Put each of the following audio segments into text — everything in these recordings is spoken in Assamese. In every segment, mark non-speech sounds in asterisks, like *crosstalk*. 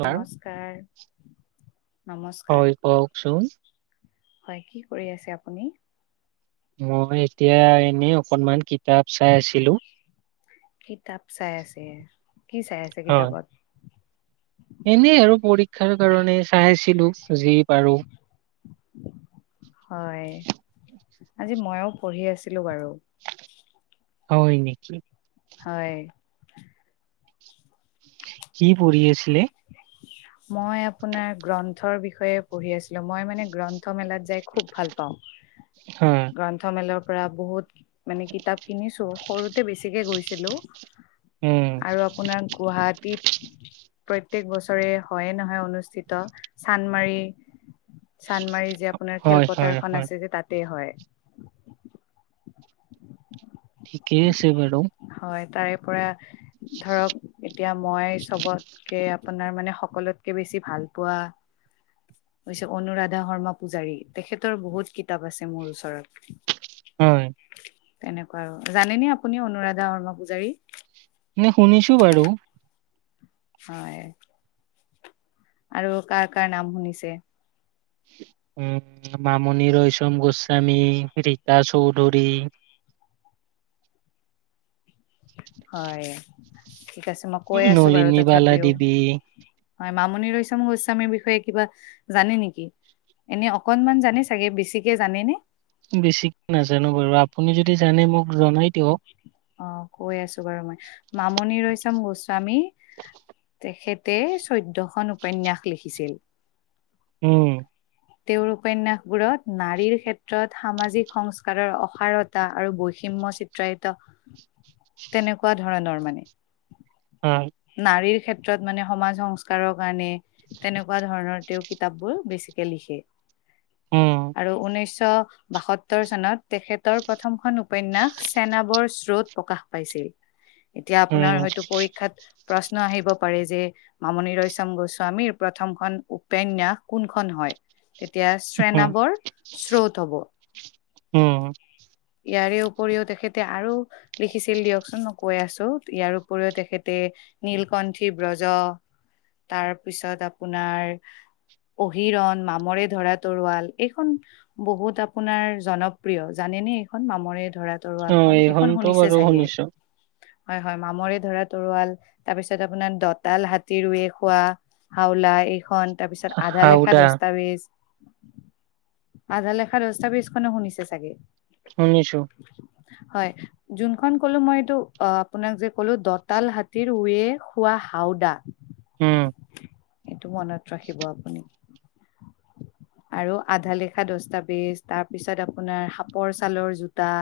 ছাৰ। নমস্কাৰ নমস্কাৰ হয়, কওঁকচোন? হয়, কি কৰি আছে আপুনি? মই এতিয়া এনেই অকনমান কিতাপ চাই আছিলোঁ। কিতাপ চাই আছে। কি চাই আছে হয় কিতাপত? এনেই আৰু পৰীক্ষাৰ কাৰণে চাইছিলোঁ যি পাৰোঁ। হয়, আজি মইও পঢ়ি আছিলোঁ বাৰু। হয় নেকি? হয়। কি পঢ়ি আছিলে? মই আপোনাৰ গ্ৰন্থৰ বিষয়ে পঢ়ি আছিলোঁ। মই মানে গ্ৰন্থমেলাত যায় খুব ভাল পাওঁ। হয় গ্ৰন্থমেলাৰ পৰা বহুত মানে কিতাপ কিনিছো, সৰুতে বেছিকে গৈছিলোঁ। উম আৰু আপোনাৰ গুৱাহাটীত প্ৰত্যেক বছৰ বছৰে হয়ে নহয় অনুষ্ঠিত, চানমাৰি। চানমাৰি যে আপোনাৰ হয় হয় খেলপথাৰখন হয় আছে যে তাতে হয়। ঠিকে আছে বাৰু। হয় তাৰে পৰা ধৰক এতিয়া মই চবতকে, আপোনাৰ মানে সকলোতকে বেছি ভাল পোৱা হৈছে অনুৰাধা শৰ্মা পূজাৰী, তেখেতৰ বহুত কিতাপ আছে মোৰ ওচৰত। হয় তেনেকুৱা আৰু। জানেনে আপুনি অনুৰাধা শৰ্মা পূজাৰী? মানে শুনিছোঁ বাৰু। হয়। আৰু কাৰ কাৰ নাম শুনিছে? উম, মামণি ৰয়চম গোস্বামী, ৰীতা চৌধুৰী। হয় ঠিক আছে মই কৈ আছোঁ বাৰু নলিনী বালা তথাপিওঁ। দেৱী হয়, মামণি ৰয়চম গোস্বামীৰ বিষয়ে কিবা জানে নেকি? এনেই অকণমান জানে চাগে, বেছিকে জানেনে? বেছিকে নাজানো বাৰু আপুনি যদি জানে মোক জনাই দিয়ক। অ', কৈ আছোঁ বাৰু মই মামনি ৰয়ছম গোস্বামী তেখেতে চৈধ্য়খনন উপন্যাস লিখিছিল। উম, তেওঁৰ উপন্যাসবোৰত নাৰীৰ ক্ষেত্ৰত সামাজিক সংস্কাৰৰ অসাৰত তা আৰু বৈষম্য চিত্ৰায়িত তেনেকুৱা ধৰণৰ মানে। উম, নাৰীৰ ক্ষেত্ৰত মানে সমাজ সংস্কাৰৰ কাৰণে তেনেকুৱা ধৰণৰ তেওঁ কিতাপ বোৰ বেছিকে লিখে। উম আৰু উঊনৈছশ বাসত্তৰ সত্তৰ চনত তেখেতৰ প্ৰথমখন উপন্যাস চেনাবৰ চ্ৰোত প্ৰকাশ পাইছিল। এতিয়া হয় আপোনাৰ নেকি হয়তো পৰীক্ষাত প্ৰশ্ন আহিব পাৰে যে মামণি ৰয়চম গোস্বামীৰ প্ৰথমখন উপন্যাস কোনখন হয়? এতিয়া উম শ্ৰেনাবৰ চ্ৰোত হব। উম ইয়াৰে উপৰিও তেখেতে আৰু লিখিছিল দিয়কচোন মই কৈ আছোঁ ইয়াৰ উপৰিও তেখেতে নীলকণ্ঠী ব্ৰজ, তাৰপিছত আপোনাৰ অহিৰণ, মামৰে ধৰা তৰোৱাল, এইখন বহুত আপোনাৰ জনপ্ৰিয় জানেনে এইখন মামৰে ধৰা তৰোৱাল অ খন, এইখন এইখনতো শুনিছে বাৰু চাগে, শুনিছো হয় - হয়, মামৰে ধৰা তৰোৱাল তাৰপিছত আপোনাৰ দতাল হাতী ৰুৱে খোৱা হাওলা এইখন তাৰপিছত আধালেখা হাওদা দস্তাবেজ আধালেখা দস্তাবেজ খন শুনিছে চাগে শুনিছোঁ। হয়, যোনখন কলো মই এইটো আ, আপোনাক যে ক'লো দতাল হাতী তীৰ ৱে খোৱা হাওদা উম, সেইটো মনত ৰাখিব আপুনি। আৰু আধা লেখা দস্তাবেজ, তাৰ পিছত আপোনাৰ সাপৰ ছালৰ জোতা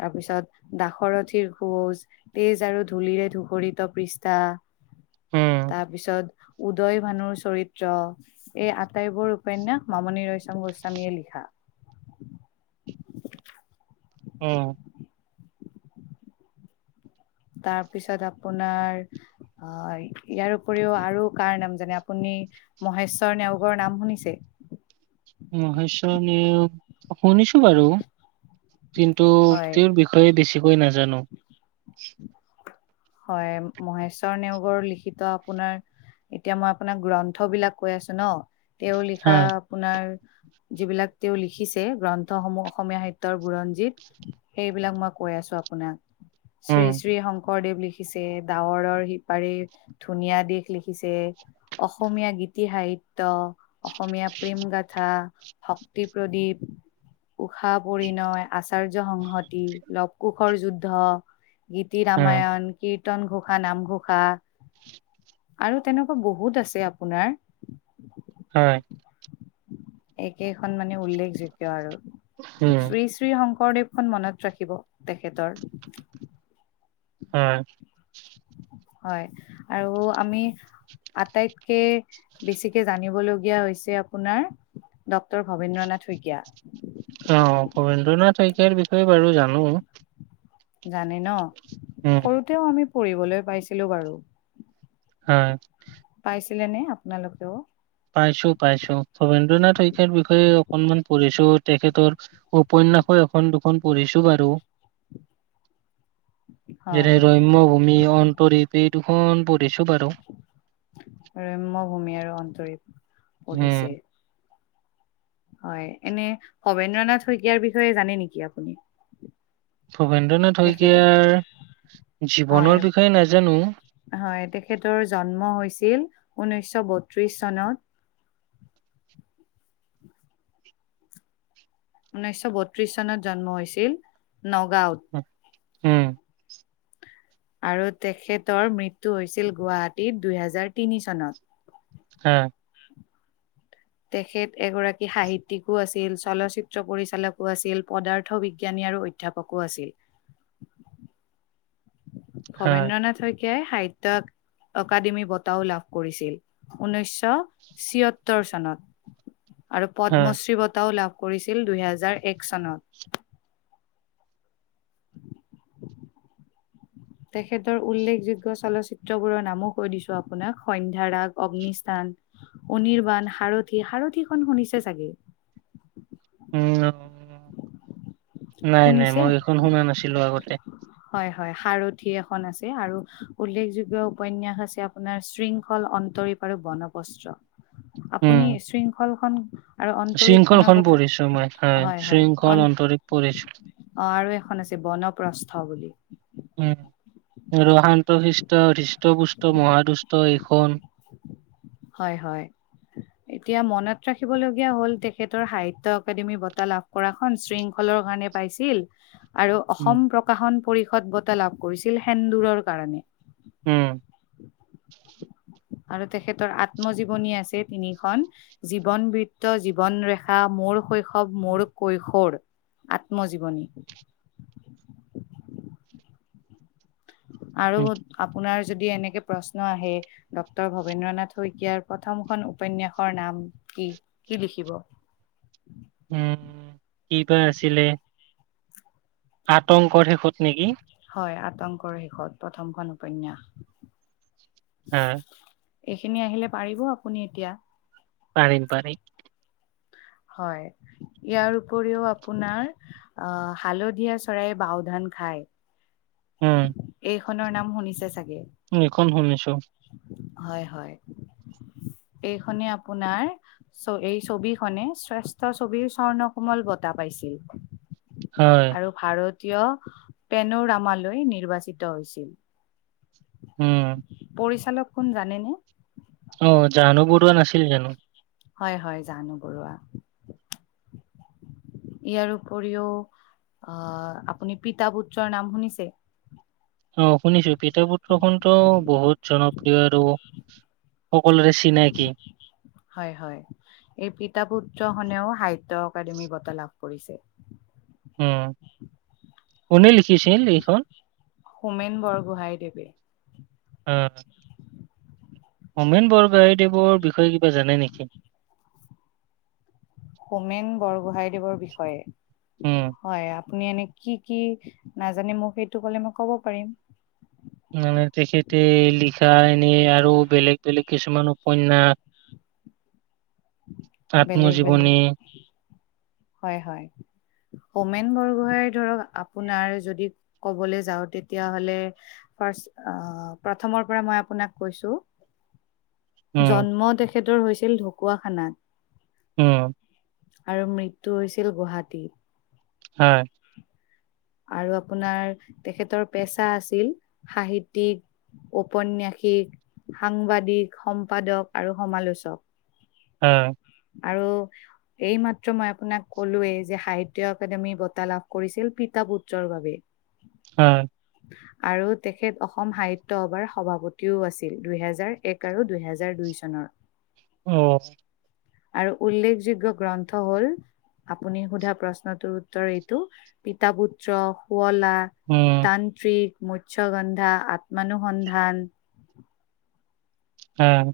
তাৰ পিছত দাসৰথীৰ সুঁৱজ তেজ আৰু ধূলিৰে ধুকুৰিত পৃষ্ঠা, উম তাৰপিছত উদয় ভানুৰ চৰিত্ৰ, এই আটাইবোৰ উপন্যাস মামণি ৰয়চম গোস্বামীয়ে লিখা। উম, তাৰপিছত আপোনাৰ আ, ইয়াৰ উপৰিও আৰু কাৰ নাম যেনে আপুনি মহেশ্বৰ নেওগৰ নাম শুনিছে? মহেশ্বৰ নেওগ শুনিছোঁ বাৰু কিন্তু হয় তেওঁৰ বি ষয় বেছিকৈ নাজানো। হয়, মহেশ্বৰ নেওগৰ লিখিত আপোনাৰ এতিয়া মই আপোনাক গ্ৰন্থ বিলাক কৈ আছোঁ ন' তেওঁ হা লিখা আপোনাৰ যিবিলাক তেওঁ লিখিছে গ্ৰন্থসমূহ অসমীয়া সাহিত্যয়ৰ বুৰঞ্জিত। সেইবিলাক মই কৈ আছোঁ আপোনাক, শ্ৰী উম শ্ৰী শংকৰদেৱ লিখি লিখিছে ডাৱৰৰ সিপাৰি ধুনীয়া দিশ লিখিছে। অসমীয়া গীতি সাহিত্য, অসমীয়া প্ৰেম গাথা শক্তি প্ৰদীপ। উষা পৰিণয়, আচাৰ্য সংহতি, লৱ কোষৰ যুদ্ধ। গীতি উম ৰামায়ণ। কীৰ্তন ঘোষা, নামঘোষা আৰু তেনেকুৱা বহুত আছে আপোনাৰ। হয়। একেইখন মানে উল্লেখযোগয় আৰু উম শ্ৰী শ্ৰী শংকৰদেৱ খন মনত ৰাখিব তেখেতৰ। হয়। হয় আৰু আমি আটাইতকে বেছিকে জানিবলগীয়া হৈছে আপোনাৰ ডক্টৰ ভবেন্দ্ৰ নাথ শইকীয়া। অ', ভবেন্দ্ৰ নাথ শইকীয়াৰ বিষয়ে বাৰু জানোঁ। জানে ন। উম সৰুতেও আমি পঢ়িবলৈ পাইছিলোঁ বাৰু। হয়। পাইছিলে নে আপোনালোকেও? পাইছোঁ, পাইছোঁ। ভবেন্দ্ৰ নাথ শইকীয়াৰ বিষয়ে অকনমান পঢ়িছোঁ তেখেতৰ উপন্যাসো এখন দুখন পঢ়িছো বাৰু। *inaudible* যেনে ৰম্য ভূমি, অন্তৰীপ এই দুখন পঢ়িছোঁ বাৰু। ৰম্য ভূমি আৰু অন্তৰীপ উম পঢ়িছে। হয়, এনে ভবেন্দ্ৰ নাথ শইকীয়াৰ বিষয়ে জানে নেকি আপুনি? ভবেন্দ্ৰ নাথ তেখেতৰ শইকীয়াৰ হয় জীৱনৰ বিষয়ে নাজানোঁ। হয়, তেখেতৰ জন্ম হৈছিল ঊনৈশ বত্ৰিশ চনত। ঊনৈছশ বত্ৰিশ চনত জন্ম হৈছিল নগাঁওত। হম, উম্। আৰু তেখেতৰ মৃত্যু হৈছিল গুৱাহাটীত, দুহেজাৰ তিনি চনত। আ'। তেখেত এগৰাকী সাহিত্যিকো আছিল, চলচ্চিত্ৰ পৰিচালকো আছিল, পদাৰ্থ বিজ্ঞানী আৰু অই- অধ্যাপকো আছিল। হা, ভবেন্দ্ৰ নাথ শইকীয়াই সাহিত্যিক- অকাডেমি বঁটাও লাভ কৰিছিল। ঊনৈশশ ছিয়ত্তৰ চনত। আৰু হা, পদ্মশ্ৰী বঁটাও লাভ কৰিছিল, দুহেজাৰ এক চনত। তেখেতৰ উল্লেখযোগ্য চলচ্চিত্ৰবোৰৰ নামো কৈ দিছোঁ আপোনাক- সন্ধ্যাৰাগ, অগ্নিস্থান- অনিৰ্বাণ, সাৰথি। সাৰথিখন শুনিছে চাগে? উম্, ন। নাই নাই, শুনিছে? মই এইখন শুনা নাছিলোঁ আগতে। হয় হয়, 'সাৰথি' এখন আছে আৰু উল্লেখযোগ্য উপন্যাস আছে আপোনাৰ- 'শৃংখল', 'অন্তৰীপ'- আৰু 'বনপস্ত্ৰ'। আপুনি 'শৃংখল' খন- 'শৃংখল' খন পঢ়িছোঁ মই, হয়। ‌ 'শৃংখল', 'অন্তৰীপ' পঢ়িছোঁ। অ', আৰু এখন আছে 'বনপ্ৰস্থ' বুলি। উম্, আৰু 'শান্ত-শিষ্ট হৃষ্ট-পুষ্ট মহাদুষ্ট' এইখন। হয়, হয়। এতিয়া মনত ৰাখিবলগীয়া হ'ল-তেখেতৰ সাহিত্য অকাডেমি বঁটা লাভ কৰাখন, 'শৃংখল'ৰ কাৰণে- পাইছিল। আৰু উম, অসম প্ৰকাশন পৰিষদ বঁটা লাভ কৰিছিল 'সেন্দুৰ'ৰ কাৰণে। উম্। আৰু তেখেতৰ আত্মজীৱনী আছে তিনিখন। 'জীৱন-বৃত্ত', 'জীৱন-ৰেখা', 'মোৰ শৈ- শৱ', 'মোৰ কৈশোৰ' আত্মজীৱনী। উম, আৰু আপোনাৰ যদি এনেকে প্ৰশ্ন আহে- ডক্টৰ ভবেন্দ্ৰ নাথ শইকীয়াৰ প্ৰথমখন উপন্যাসৰ নাম কি? কি লিখিব? উম্, কিবা আছিলে। 'আতংকৰ শেষ‌ত' নেকি? হয়, 'আতংকৰ শেষত' প্ৰথমখন উপন্যাস। অ'। এইখিনি আহিলে পাৰিব আপুনি এতিয়া? পাৰিম পাৰিম। হয়, ইয়াৰ উপৰিও আপোনাৰ- অাহ, হালধীয়া চৰায়ে বাওধান খায়'। উম। এইখনৰ নাম শুনিছে চাগে? এইখন শুনিছোঁ। হয়, হয়। এইখনে আপোনাৰ ছ, এই ছবিখনে শ্ৰেষ্ঠ ছবিৰ 'স্বৰ্ণকোমল' বঁটা পাইছিল। হয়। আৰু ভাৰতীয় পেনোৰামালৈ নিৰ্বাচিত হৈছিল। উম। পৰিচালক কোন, জানেনে? অহ, জাহ্নু বৰুৱা নাছিল জানো? হয় হয়, জাহ্নু বৰুৱা। ইয়াৰ উপৰিও, অহ' আপুনি 'পিতা-পুত্ৰ'ৰ নাম শুনিছে? অ' শুনিছোঁ। 'পিতা-পুত্ৰ'খনতো বহুত জনপ্ৰিয় আৰু সকলোৰে চিনাকি। হয় হয়। এই 'পিতা-পুত্ৰ'খনেও 'সাহিত্যয অকাডেমি বঁটা' লাভ কৰিছে। উম। কোনে লিখিছিল এইখন? হোমেন বৰগোহাঁই দেৱে অঁ হোমেন বৰগোহাঁইঞদেৱৰ বিষয়ে কিবা জানে নেকি? হোমেন বৰগোহাইদেৱৰ উম বিষয়ে হয় আপুনি এনে কি কি নাজানে মোক সেইটো কলে মই ক'ব পাৰিম। মানে তেখেতে লিখা এনেই আৰু বেলেগ বেলেগ কিছুমান উপনয়াস, বেলেগ বেলেগ আত্মজীৱনী হয় হয়। হোমেন বৰগোহাই ধৰক আপোনাৰ যদি ক'বলৈ যাওঁ তেতিয়াহে'লে ফাৰ্ষ আহ প্ৰথমৰ পৰা মই আপোনাক কৈছোঁ উম জন্ম তেখেতৰ হৈছিল ঢকুৱাখানাত উম আৰু মৃত্যু হৈছিল গুৱাহাটী। হয় আৰু আপোনাৰ তেখেতৰ পেচা আছিল সাহিত্যিক ঔপন্যাসিক, সাংবাদিক, সম্পাদক আৰু সমালোচক। অ আৰু এইমাত্ৰ মই আপোনাক ক'লোৱৱে যে সাহিত্য একাডেমি বঁটা লাভ কৰিছিল পিতা পুত্ৰৰ বাবে। উ *inaudible* উম। *inaudible* আৰু তেখেত অসম সাহিত্য সভাৰ সভাপতিও আছিল দুহেজাৰ এক আৰু দুহেজাৰ দুই চনৰ। অ', আৰু উল্লেখযোগ্য গ্ৰন্থ হ'ল আপুনি সোধা প্ৰশ্নটোৰ উত্তৰ এইটো, পিতা পুত্ৰ, শুৱলা উম। তান্ত্ৰিক, মৎসগন্ধা, আতমানুসন্ধান উম।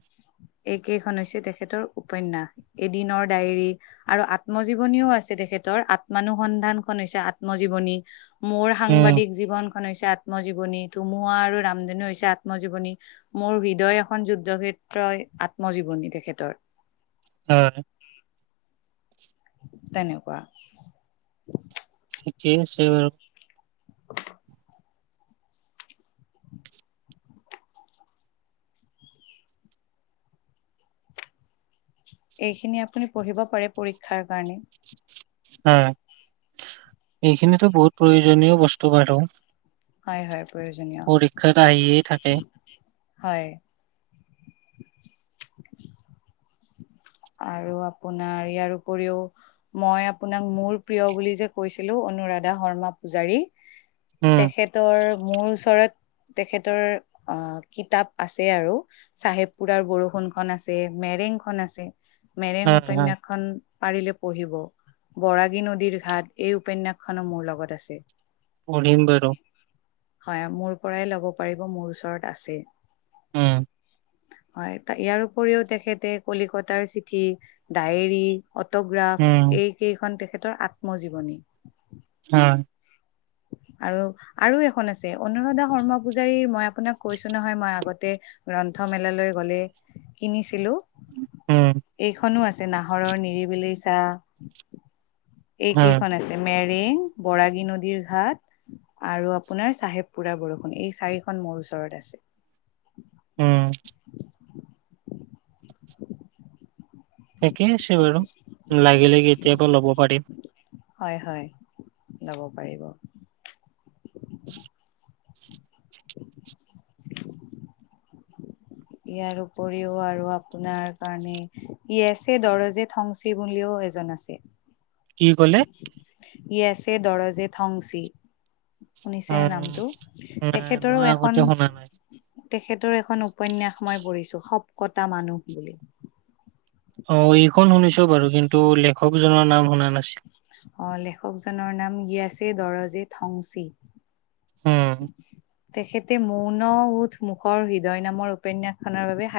এইকেইখন হৈছে তেখেতৰ উপনয়াস, এদিনৰ ডায়েৰী আৰু আত্মজীৱনীও আছে তেখেতৰ, আতমানুসন্ধানখনন হৈছে আত্মজীৱনী। মোৰ উম সাংবাদিক জীৱনখন হৈছে আত্মজীৱনী, ধুমুহা আৰু ৰামদনী হৈছে আত্মজীৱনী মোৰ হৃদয় এখন যুদ্ধক্ষেত্ৰই আত্মজীৱনী তেখেতৰ। হয়। তেনেকুৱা। ঠিকে আছে বাৰু *unintelligible* এইখিনি আপুনি পঢ়িব পাৰে পৰীক্ষাৰ কাৰণে হয় এইখিনিতো বহুত প্ৰয়োজনীয় বস্তু বাৰু হয় হয় প্ৰয়োজনীয় পৰীক্ষাত আহিয়ে থাকে হয় *unintelligible* আৰু আপোনাৰ ইয়াৰ উপৰিও মই আপোনাক মোৰ প্ৰিয় বুলি যে কৈছিলো অনুৰাধা শৰ্মা পূজাৰী উম তেখেতৰ মোৰ ওচৰত। তেখেতৰ আহ কিতাপ আছে আৰু, চাহেব পুৰাৰ বৰষুণখন আছে মেৰেংখন আছে মেৰেং হয় হয় উপন্যাসখন। পাৰিলে পঢ়িব বৰাগী নদীৰ ঘাট এই উপন্যাসখনো মোৰ লগত আছে। প়ম বোৰ হয় মোৰ পৰাই ল'ব পাৰিব মোৰ ওচৰত আছেই অ' হয় ইয়াৰ উপৰিও তেখেতে কলিকতাৰ চিঠি ডায়েৰী। অটোগ্ৰাফ উম, এইকেইখন তেখেতৰ আত্মজীৱনী হয়। আৰু আৰু এখন আছে অনুৰাধা শৰ্মা পূজাৰীৰ মই আপোনাক কৈছো নহয় মই আগতে। গ্ৰন্থমেলালৈ গ'লে কিনিছিলো। উম, এইখনো আছে নাহৰৰ নিৰিবিলি চাহ হয়, এইকেইখন আছে মেৰেং বৰাগী নদীৰ ঘাট আৰু আপোনাৰ চাহেব পুৰা বৰষুণ এই চাৰিখন মোৰ ওচৰত আছে। উম থাকে আছে বাৰু লাগি লাগি এতিয়াৰ পৰা ল'ব পাৰিম। হয় হয় ল'ব পাৰিব। ইয়াৰ উপৰিও আৰু আপোনাৰ কাৰণে, য়েছে দৰজে থংচী বুলিও এজন আছে। কি ক'লে? য়েছে দৰজে থংচি অ' শুনিছেনে নামটো নাই তেখেতৰো মই আগতে এখন। শুনা নাই। তেখেতৰ এখন উপন্যাস মই পঢ়িছো শবকতা মানুহ বুলি, অ' এইখন শুনিছো বাৰু কিন্তু লেখকজনৰ নাম শুনা নাছিল। অ' লেখকজনৰ নাম ই আছে দৰজে থংচী উম। তেখেত, মৌন উঠ মুখৰ হৃদয় নামৰ উপন্যাসখনৰ বাবে